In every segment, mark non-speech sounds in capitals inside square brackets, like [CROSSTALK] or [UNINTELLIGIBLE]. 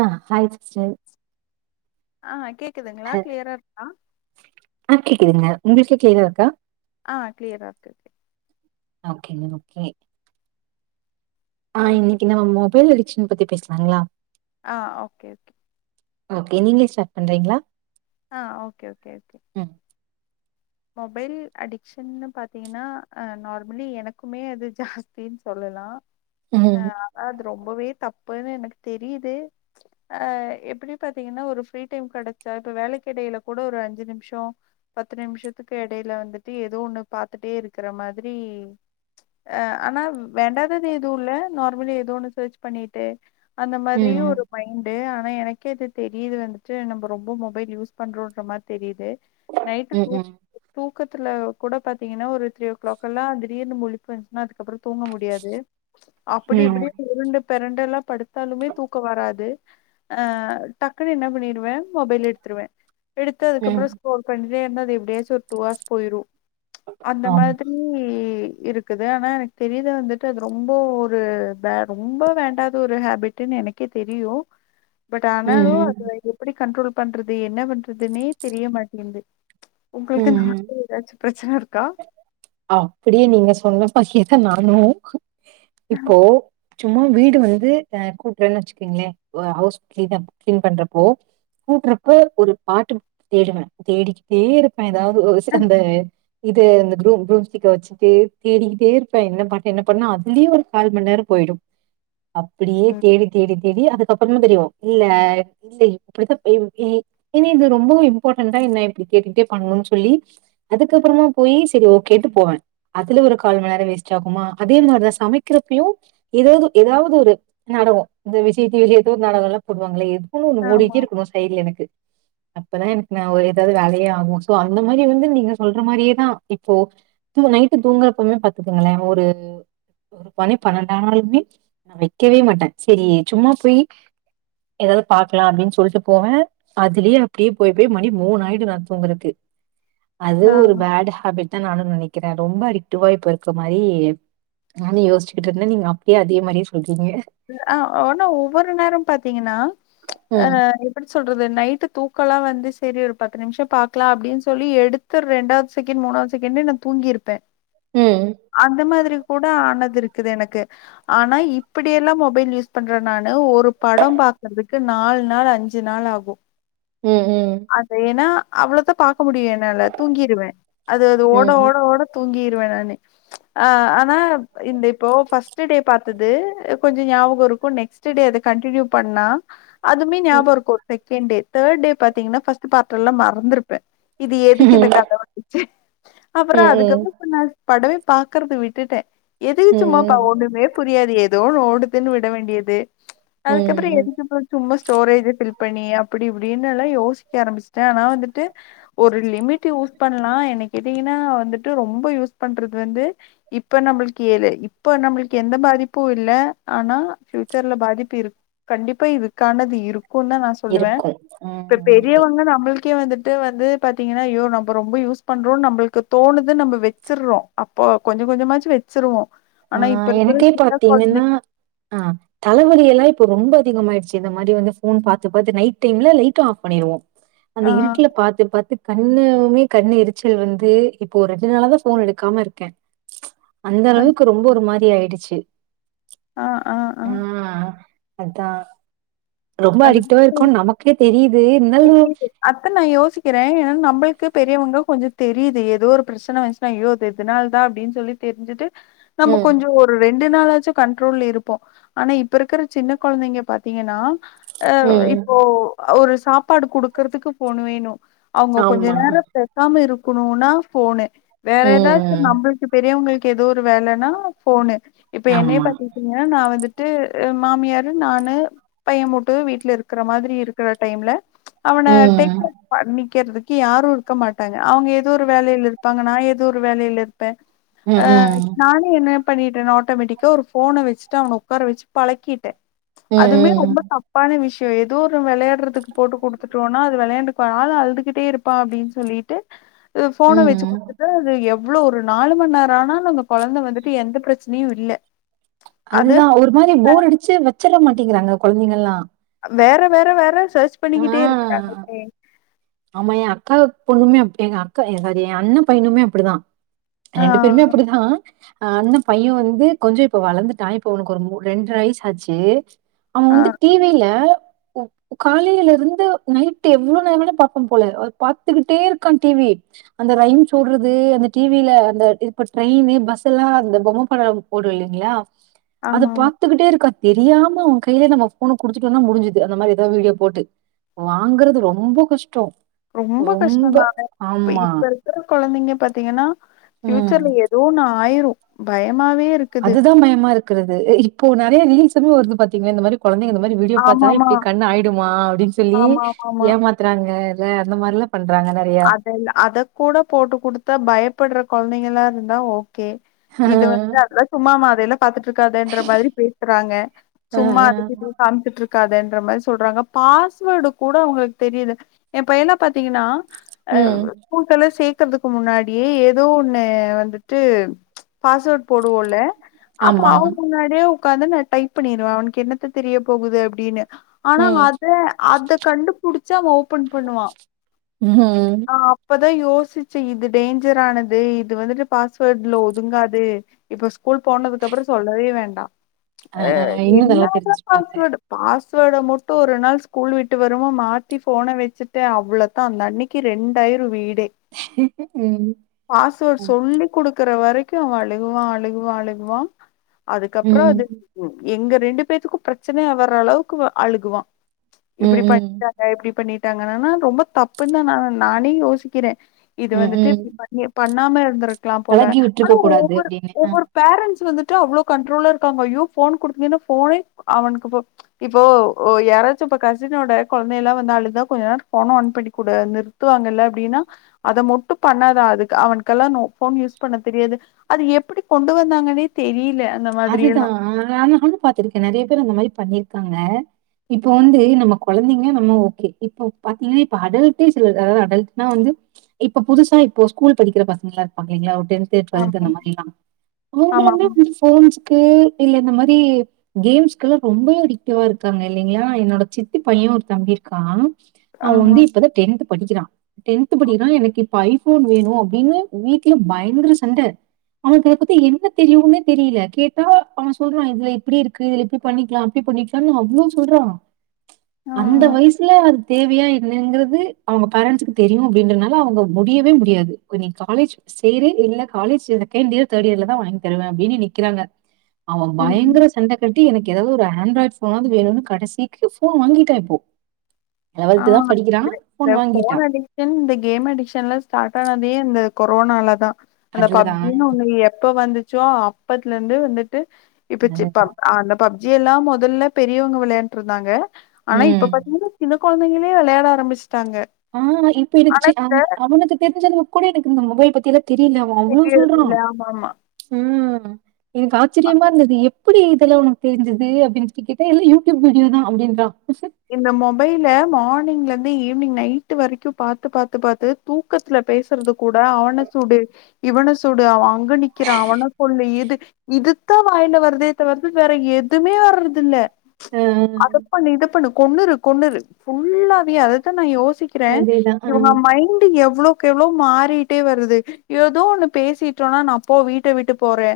ஆ hi sister. ஆ கேக்குதுங்ளா கிளியரா இருக்கா க்குதுங்க உங்களுக்கு க்ளியரா இருக்கா ஆ கிளியரா இருக்கு ஓகேங்க ஓக்கே ஆ ஓகே ஓகே இன்னைக்கு நம்ம மொபைல் அடிக்ஷன் பத்தி பேசலாங்ளா ஆ ஓகே ஓகே ஓகே நீங்களே ஸ்டார்ட் பண்றிங்ளா ஆ ஓகே ஓகே ஓகே மொபைல் அடிக்க்ஷன்னு பாத்திங்கனா அ நார்மலி எனக்குமே அது ஜாஸ்தின் சொல்லலா அ ம். அ அது ரொம்பவே தப்புன்னு எனக்கு தெரிது ஆ எப்பிடி பாத்தீங்கன்னா ஒரு ஃப்ரீ டைம் கெடைச்சா இப்ப வேலைக்கெடையில கூட ஒரு அஞ்சு நிமிஷோ பத்து நிமிஷோ இதுக்கு எடைல வந்துட்டு ஏதோ ஒண்ணு பாத்துட்டே இருக்கற மாதிரி அ ஆனா வேண்டாதது எதுவும் இல்ல நார்மலி ஏதோ ஒண்ணு சர்ச் பண்ணிட்டு அந்த மாதிரியு ம். ஒரு மைண்டு ஆனா எனக்கே இது தெரியது வந்துட்டு நம்ம ரொம்ப மொபைல் யூஸ் பண்றோன்ற மாதிரி தெரியுது நைட்டு ம். தூக் ம். தூக்கத்துல கூட பாத்தீங்கன்னா ஒரு த்ரீ ஓ கிளாக்கெலா திடீர் னு முழிப்பு வந்சுனா அதுக்கப்புறோ தூங்க முடியாது அப்படி ம். இப்படினு உருண்டு பெரண்டெல்லா படுத்தாலுமே தூக்கொ வராது ஆ டக்குன்னு என்ன பண்ணிடுவேன் மொபைல் எடுத்துருவ எடுத்து ம். அதுக்கப்புறோ ஸ்க்ரோல் பண்ணி ஏ என்னது இப்டியே சொல் டூ ஹார்ஸ் போயிரும் அந்த ஆமா. மாதிரி இருக்குது ஆனா எனக்கு தெரிது வந்துட்டு அது ரொம்போ ஒரு வே ரொம்ப வேண்டாத ஒரு ஹேபிட்டுன்னு எனக்கே தெரியோ பட் ம். ஆனாலு அது ம். எப்படி கண்ட்ரோல் பண்றது என்ன பண்றதுன்னே தெரிய மாட்டேன்து ம் ம் அப்படியே நீங்க சொன்ன பாக்கிய நானோ இப்போ சும்மா வீடு வந்து அ கூட்றன்னு வெச்சுக்குங்களே ஒ ஹவுஸ் கீளீன் பண்றப்போ கூட்றப்போ ஒரு பாட்டு தேடுவ தேடிகிட்டே இருப் அ ஏதாவத் ஓ ஓ ஓ செந்த இது இந்த குரூம் குரூம்ஸ்டிக்க வெச்சுட்டு தேடிகிட்டே இருப்பே என்ன பாட்டு என்ன பண்ணா அதுலயு ஒரு கால் மணி நேரோ போயிடோ அப்படியே ம். தேடி தேடி தேடி அதுக்கப்புறந்தா தெரியு இல்ல இல்ல இப்படித்தா இ இது இது ரொம்பவு இம்பாட்டண்டா என்ன இப்படி கேட்டுட்டே பண்நொன்னு சொல்லி அதுக்கப்புறமா போயி சரி ஓ கேட்டு போவே அதுல ஒரு கால் மணிநேரொ வேஸ்ட் ஆகுமா அதே மாதிரிதா சமைக்கிறப்பயு ஏதாவது ஏதாவது ஒரு நாடகோ இந்த விஜய் டீ வி ஏதோ ஒரு நாடகோலா போடுவாங்கள்ல ஏத் வோ ஒன்னு ஓடிட்டே ஆமா. இருக்கணோ சைடுல எனக்கு அப்பதா எனக்கு நா ஒரு ஏதாவது வேலையே ஆகோ சோ அந்த மாரி வந்து நீங்க சொல்ற மாரியேதா இப்போ தூ நைட்டு தூங்குறப்பமே பாத்துக்கங்களே ஒரு ஒரு பனி பன்னண்டு ஆநாளுமே நா வெக்கவே மாட்ட சரி சும்மா போயி ஏதாவது பாக்கலா அப்டின்னு சொல்ட்டு போவ அதுலேயே அப்படியே போய் போய் மணி மூணாயிடோ நா தூங்கறதுக்கு அது நான் ஒரு பேட் ஹேபிட் தா நானோ நெனைக் ரொம்ப அட்டிக்டிவா இப்ப இருக்க மாரி நானு யோசிச்சுகிட்டு இருந்த நீங்க அப்படியே அதே மாரியே சொல்றீங் ஆ ஒனா ஒவ்வொரு நேரோ பாத்தீங்கன்னா ம் ஆஹ் இப்படி சொல்றது நைட்டு தூக்கலாம் வந்து செரி ஒரு பத்து நிமிஷோ பாக்கலாம் அப்படின்னு சொல்லி எடுத்து ரெண்டாவது செகண்ட் மூணாவது செகண்டே நான் தூங்கிருப்பேன் ம் அந்த மாதிரி கூட ஆனது இருக்குது எனக்கு ஆனா இப் இப்டியெல்லாம் மொபைல் யூஸ் பண்ற நல ஒரு படம் பாக்குறதுக்கு நாலு நாள் அஞ்சு நாள் ஆகும் ம் ம் அது ஏன்னா அவ்ளதான் பாக்க முடியன் நல தூங்கிடுவேன் அது அது ஓட ஓ ம் ஓட தூங்கி வேண ஆனா இந்த இப்போ ஃபஸ்ட் டே பார்த்தது கொஞ்சோ ஞாபகம் இருக்கும் நெக்ஸ்ட் டே அத கண்டினியூ பண்ணா அது மே நெயாபக இருக்கு [UNINTELLIGIBLE] செகண் டே தேர்ட் டே பாத்தீங்கன்னா ஃபஸ்ட் பார்ட எல்லாம் மறந்துருபேன் இது எதுக்கு இந்த ம் கத வந்துச்சு அப்பற ம் அதுக்கப்பு சொன்னாரு படல் பாக்குறது விட்டுட்டே எதுக்குச்சும்மாப்பா ம் ஒண்ணுமே புரியாது எது தோ ஓடு து னு விட வேண்டியது அதுக்கப்பறோ ம் எதுக்குப்ப சும்மா ஸ்டோரேஜ் ஃபில் பண்ணி அப்படி இப்படின்னு எல்லாம் யோசிக்க ஆரம்பிச்சட்டேன் ஆனா வந்துட்டு ஒரு லிமிட் யூஸ் பண்ணலா என கேட்டீங்கன்னா வந்துட்டு ரொம்ப யூஸ் பண்றது வந்து இப்ப நம்மளுக்கு ஏ இப்ப நம்மளுக்கு எந்த பாதிப் இல்ல ஆனா ஃபியூச்சர்ல பாதிப்பு இரு கண்டிப்பா இருக்கணது இருக்கும் இருக்கு தான் நான் சொல்லுவேன் இருக்கு இப்ப ம் பெரியவங்க நம்மளுக் கே வந்துட்டு வந்து பாத்தீங்கன்னா ஐயோ நம்ம ரொம்ப யூஸ் பண்றோம் நம்மளுக்கு தோணுது நம்ம வச்சடுறோம் அப்போ கொஞ்சம் கொஞ்சமாச்சு வச்சிருவோம் ஆ ஆனா இப்ப இருக்கிற எனக்கே சின்ன பாத்தீங்கன்னா கொழந்தைங்க ஆஹ் தலைவலி எல்லாம் இப்ப ரொம்ப அதிகமாயிடுச்சு இந்த மாரி வந்து போன் பார்த்த பார்த்த நைட் டைம்ல லைடும் ஆஃப் பண்ணிருவோம் அந்த ஆ இருட்டுல பாத்து பாத்து கண்ணுமே கண்ணு எரிச்சல் வந்து இப்போ ரெண்டு நாளாதான் போன் எடுக்காம இருக்கேன் அந்தருவு ரொம்ப ஒரு மாரி ஆயிடுச்சு ஆஹ் ஆஹ் ஆ ஆஹ் அதான் ரொம்ப அடிக்டவா இருக்கும் நமக்கே தெரிய செரி அத்தான் யோசிக்கிறேன் ஏன்னா நம்பளுக்கு பெரியவங்க கொஞ்சோ தெரியுது ஏதோ ஒரு பிரச்சன வந்சுனா ஐய்யோ இதனால தான் அப்படின்னு சொல்லி தெரிஞ்சுட்டு நம்ப ம், கொஞ்ச ஒரு ரெண்டு நாளா கொஞ்ச கண்ட்ரோல்ல இருப்போ ஆனா இப்ப இருக்கிற சின்ன கெழந்திங்க பாத்தீங்கன்னா அ ம். இப்போ ஒரு சாப்பாடு குடுகுறதுக்கு போன் வேணு அவங்க கொஞ்ச ஆமா. நேரம் பேசாம இருப் இருக்கணுனா போனு வேற எதாச்சு ம். நம்பளுக்கு பெரியவங்களுக்கு கு எதோ ஒரு வேலன்னா போனு இப்ப என்னய ஆமா. பாத்துகிட்டீங்கன்னா நா வந்துட் வந்ட்டு மாமியார் நானு பைய மட்டு வீட்ல இருக்கிற மாரி இருக்கிற டைம்ல அவன டேக் ம். கேர் பண்ணி க்கிறதுக்கு யாரும் இருக்க மாட்டாங்க அவங்க எதோ ஒரு வேலைல இருப்பாங்க நா எதோ ஒரு வேலைல இருப் ப்ப ம். ஆஹ் ம். நானே என்ன பண்ணிட்டனா ஆட்டோமேட்டிக்கா ஒரு போன வெச்சுட்டு அவன உட்கார வெச்சு பழக்கீட்ட ம். அதுமே ம். ரொம்ப தப்பான விஷ ஏதோ ஒரு விளயாடுறது போட்டு குடுத்துடோனா அது விளையாண் இப்பனால அழுதுகிட்டே இருப்பா அப்டின்னு சொல்லிட்டு போன வெச்சு ம். குடுத்துட்ட அது எப் எவ்ளோ ஒரு நாலு மணிநேர ஆனாலு அந்த கெழந்த வந்துட்டு எந்த பிரச்சனயு இல்ல அது அதுதா ஒரு மாரி போர் அடிச்சு வெச்சர மாட்டிங்குறாங்க கெழந்தைங்கலா வேற வேற வேற சர்ச் பண்ணிகிட்டே இருக்காங்களே ஆமா என் அக்கா பொண்ணுமே அப்டி தா எங்க அண்ண பையனுமே அப்டிதா ஆ, ரெண்டு பேருமே அப்டிதா ஹ் அண்ண பைய வந்து கொஞ்ச இப்ப வளந்துட்டா இப்ப அவனுக்கு ஒரு ரெண்டர வயசு ஆச்சு அவன் ஆ. வந்து டிவில ஓக் காலிலருந்து நைட் எவ்ளோ நேரம் பாப்பான் போல பாத்துகிட்டே இருக்கா டிவி அந்த ரைம்ஸ் ஒடுறது அந்த டிவில அந்த இப்ப ட்ரெயினு பஸ்சுலாம் அந்த பொம்ம பட போடுவீங்களா அத ஆமாமா. பாத்துகிட்டே இருக்கா தெரியாம அவுங்க கையில நம்ம போன்ன குடுத்துட்டோனா முடிஞ்சுது அந்த மாரி எதாவ் விடியோ போட்டு வாங்குறது ரொம்ப கஷ்டோ ரொம்ப கஷ்ட தானே இப்ப இப்ப இருக்கிற கொழந்திங்க பாத்தீங்கன்னா ம். ப்யூச்சர்ல ஏதோ நா ஆயுரு பய ஏமாவே இருக்குது து இப்போ நிறைய ரீல்ஸ்மே வருது பாத்தீங்க இந்த மாதிரி கொழந்தைங்க இந்த மாதிரி வீடியோ பார்த்தாவே ஆமாமா, இப்படி கண்ணாயிடுமா அப்படின்னு சொல்லி ஏமாத்துறாங்க இல்ல அந்த மாதிரிலாப் அதலா அதக்கூடப் போட்டு கொடுத்தா பயப்படுற கொழந்தைகளா இருந்தா ஓ கே அ, இது வந்து அதெல்ல சும்மாமா அதையெல்லா பாத்துட்டு இருக்காதன்ற மாதரி பேசுறாங்க அ. சும்மா அதுக்குயிதுக்குனு மிச்சுட்டு இரு இருக்காதுன்ற மாதிரி சொல்றாங்க பாஸ்வேர்டு கூட அவங்களுக்கு தெரியுது ஏ பையன பாத்தீங்கன்னா அ ம். கூக்கல சேக் இருக்கதுக்கு முன்னாடியே ஏதோ ஒண்ணு வந்துட்டு பாஸ்வேர்ட் போடுவோம்ல அப்பா ஆமா. அவங்க முன்னாடியே உட்காந்து நா டைப் பண்ணிருவ அவனுக்கு என்னத்த தெரிய போகுது அப்படின்னு ஆனா ம். அத அத கண்டுபிடிச்சு அவ ஓபன் பண்ணுவா ம் தா யோசிச் இது டேஞ்சர்ரானது இது வந்துட்டு பாஸ்வேர்ட்டு ஒதுங்காது இப்ப ஸ் ஸ்கூல் போனதுக்கப்பபொறம் சொல்லவே வேண்ட டா அ, ஏ அ. இன்னும் நல்லா என்னதா தெரிஞ்சுப்பாங்க. பாஸ்வேர்டு பாஸ் இதோட முட்டு ஒரு நாள் ஸ்கூல் விட்டு வருமோ மாத்தி போன வச்சுட்டே அவ்வளோதா ந அன்னிக்கு க்கு ரண்டாயிரம் வீ ம். பாஸ்வேர்ட் ம். சொல்லி் கொடு இருக்கிற வரைக்கு அவ அழுகுவா அழுகுவா அழுகுவா அதுக்கப்பொற அது ம். எங்க ரெண்டு பேத்துக்கு பிரச்சனைையா வர்ர அளவுக்கு அழுகுவா இப்படி ம். பண்ணிட்டாங்க இப்படி பண்ணி நா என்னா னா ரொம்ப தப்பு தா நா நானே யோசிக்கிறே இது வந்துட்டு இப்படி ம். பண்ணி பண்ணாம இருந்து இருக்கலாம்போல பழகி விட்டுருக்க ஆனா கூடாது ஒவ்வொரு அப்டின்னு. அ ஒவ்வொரு பேரண்ட்ஸ்ம் வந்துட்டு இட்ரோ அவ்ளோ கண்ட்ரோல இருக்காங்க அய்யோ போன் குடுத்தீங்கன்னா போனயே அவனுக்குபோ இப்போ ஓ யாராச்சும்போ கசினோட குளந்தைல்லா வந்து அழுதா கொஞ்சநேர போன் ஆன் பன்னிக்கொடு சுத்துவாங்கல்ல அப்டின்னா அத மட்டும் பண்ணாதா அதுக்கு அவனுக்கெல்லா போன் யூஸ் பண்ண தெரியாது அது எப்படி கொண்டு வந்தாங்கன்னே தெரியல அந்த மாதிரி அதுதா எல்லா நானு பாத்திருக்கே நெறைய பேர் அந்த மாரி பண்ணிரு க்காங்க இப்ப வந்து நம்ம கொளந்தைங்க நம்ம ஓகே இப்ப பாத்தீங்கன்னா இப்ப அடல்டே சில அதாது அடல்ட்டுனா வந்து இப்ப புதுசா இப்போ ஸ்கூல் படிக்கிற பசங்களா இருப்பாங்க இல்லங்களா டென்து ஆமா டுவெல்த் அந்த மாரி ஆமா ஆமா. [UNINTELLIGIBLE] [UNINTELLIGIBLE] இல்ல இந்த மாரி கேம்ஸ்க்கெல்லா ரொம்பவே அடிக்டிவா இருக்காங்க இல்லைங்களா என்னோட சித்தி பையன் ஒரு தம்பிருக்கா அவ ஆமா. வந்து இப்பதா டென்து படிக்கிறா டென்த் படிக்றான் எனக்கு இப் ப்போ ஐபோன் வேணு அப்டின்னு வீட்ல பயங்கர சண்ட அவனுக்கு அத பத்தி என்ன தெரியுனு தெரியல கேட்டா அவெ சொல்றான் இதுல இப்டி இருக்கு இதுல இப்படி பண்ணிக்கலா அப்படி பண்ணிக்கலானு அவ்ளோ சொல்றான் ஆ. அந்த வயசுல அது தேவையா என்னங்கிறது அவங்க பேரன்ட்ஸ்குக்கு தெரியும் அப்படின்றனால அவங்க முடியவே முடியாது நீ காலேஜ் சேரு இல்ல காலேஜ் செகண்ட்யியர் தேர்ட்யிர்ல தா வாங்கி தருவே அப்டின்னு நிக்குறாங்க அவன் ம். ம். பயங்கர சண்ட கட்டி எனக் ஏதாவது ஒரு ஆண்ட்ராய்ட் போனாவது வேணும்னு கடைசிக்கு போன் வாங்கிட்டா இப்போ தான் ஆஹ் இந்த படிக்கிறான். இந்த ஃபோன் போன் வாங்கிட்டான். அடிக்ஷன் இந்த கேம் அடிக்ஷன் எல்லா ஸ்டார்ட் ஆனதே இந்த கொரோனாலதா அந்த அதுலதான் பப்ஜினு ஒண்ணு எப்ப வந்துச் ச்சோ அப்பத்துல இருந்து வந்து டு இப்ப அதுதான். சிப்பாம் ஆஹ் அந்த பப் எல்லா முதல்ல பெரியவங்க விளையாண்ட்டு இருந்தாங்க ஆனா இப்ப ம். பாத்தீங்கன்னா சின்ன கொழந்தைங்களே விளையாட ஆரம்பிச்சு ஆஹ் இப்ப எனக்கு சி அம்ப அவனுக்கு தெரிஞ்சது கூட எனக்கு இந்த மொபைல் பத்திலா தெரியல அவ அவ்ளோ சொல்றான் தெரியறதில்ல. ஆமாமா. உம் உம் எனக்கு ஆச்சிரியமா இருந்தது எப் எப்டி இதெல்லா உனக்கு தெரி்ஞ்சுது அப்டின்னு கேட்ட எல்லா யூடியூப் வீடியோ தா அப்டின்றான் இந்த மொபைல மார்னிங்ல இருந்து ஈவினிங் நைட்டு வரைக்கும் பாத்து பாத்து பாத்து தூக்கத்துல பேசுறது கூட அவன சுடு இவன சூடு அவ அங் க நிக்கிறா அவன கொள்ளு இது இது தொ வாயில வருது தவருது வேற எதுவுமே வர்றது இல்ல ஆ அத பண்ணு இத பண்ணு கொண்ணுரு கொண்ணுரு ஃபுல்லாவே அதத்தா நா யோசி சிக்றே அதேதா ஆ இவுங்க மைண்ட் எவ் எவ்ளோக் எவ்ளோ மாறிட்டே வருது எதோ ஒண்ணு பேசிட்டோனா நா போ வீட்ட விட்டு போறே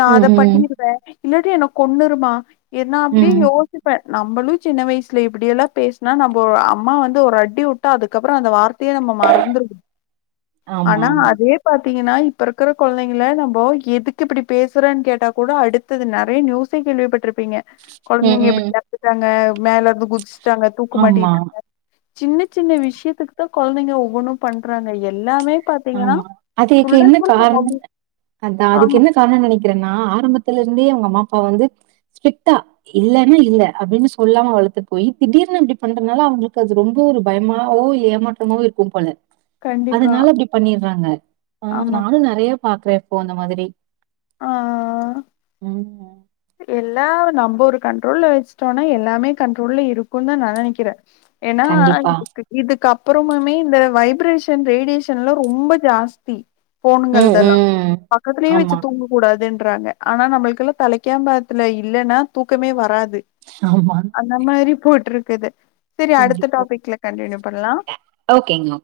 நா ம் அத ம் பண்ணிருவே இல்லாட்டி என்ன கொண்ணுருமா என்னா அப்டி ம் யோசிப்ப நம்பளு சின்னவயிஸ் ஸ்ல இப்டியெலா பேஸ்னா நம்பொ அம்மா வந்து ஒரு அடி வுட்டா அதுக்கப்ற அந்த வார்த் தயேநம்ப மறந்துறுவோ ஆமா ஆனா ஆமா அதே பாத்தீங்கன்னா இப்போருக்கிற கொழந்தைங்கள நம்போ எதுக்கு இப்டி பேசுறேன் கேட்டா கூட அடுத்தது நெறைய நியூஸே கேள்விப்பட்ரு ப்பீங்க ம் கொழந்தைங்க ம் இப்டி நடந்துக்காங்க மேல புக் புக்ஸ் காங்க தூக்கு ஆமா மாட்டிகிட்டு சின்னச் சின்ன விஷ்யத்துக்கு தா கொழந்தைங்க ஒவ்வொன்னு பண்றாங்க எல்லாமே பாத்தீங்கன்னா ஆமா அதுக்கு ஃபுல் என்ன அண்ட் ஃபுல் காரண் மொபைல். அதா அதுக்கு ஆமா என்ன காரணோனு நெனைக்கிறேன்னா ஆரம்பத்துலருந்தே அவுங்கம்மா ப வந்து ஸ்ட்ரிக்டா இல்லன்னா இல்ல அப்டினு சொல்லாம வளத்து போய் திடீர்னு இப்டி பண்றனால அவுங்குளுக்கு அது ரொம்ப ஒரு பயமாவூ ஏமாற்றமாவூ இருக்கூ போல கண்டிப்பா பண்ணிர்றாங்க ஆ ஆமா நானு நெறையப் பாக்குறே இப்போ அந்த மாதிரி ஆ ம் ஆ எல்லா நம்ம ஒரு கண்ட்ரோல்ல வச்சுட்டோன்னா எல்லாமே கண்ட்ரோல்ல இருக்குன்தா நா நினைக்கிறே ஏனா கண்டிப்பா இதுக்கு இதுக்கப் அப்றோ மாமி இந்த வைப்ரேஷன் ரேடியேஷன்லா ரொம்ப ஜாஸ்தி போனுங்க ம் இதெல்லா ம் பக்கத்திலேயே ஆமா வச்சுட்டு தூங்க கூடாது ட்றாங்க ஆனா நம்மளுக்குல்லா தலைக் கேம்பாக்த்துல இல்லன்னா தூக்கமே வராது ஆமா அந்த மாரி போட்ருக் கது செரி அடுத்த கண்டிப்பா டாபிக்ல கண்டினியூ பண்லா ஓகேங்க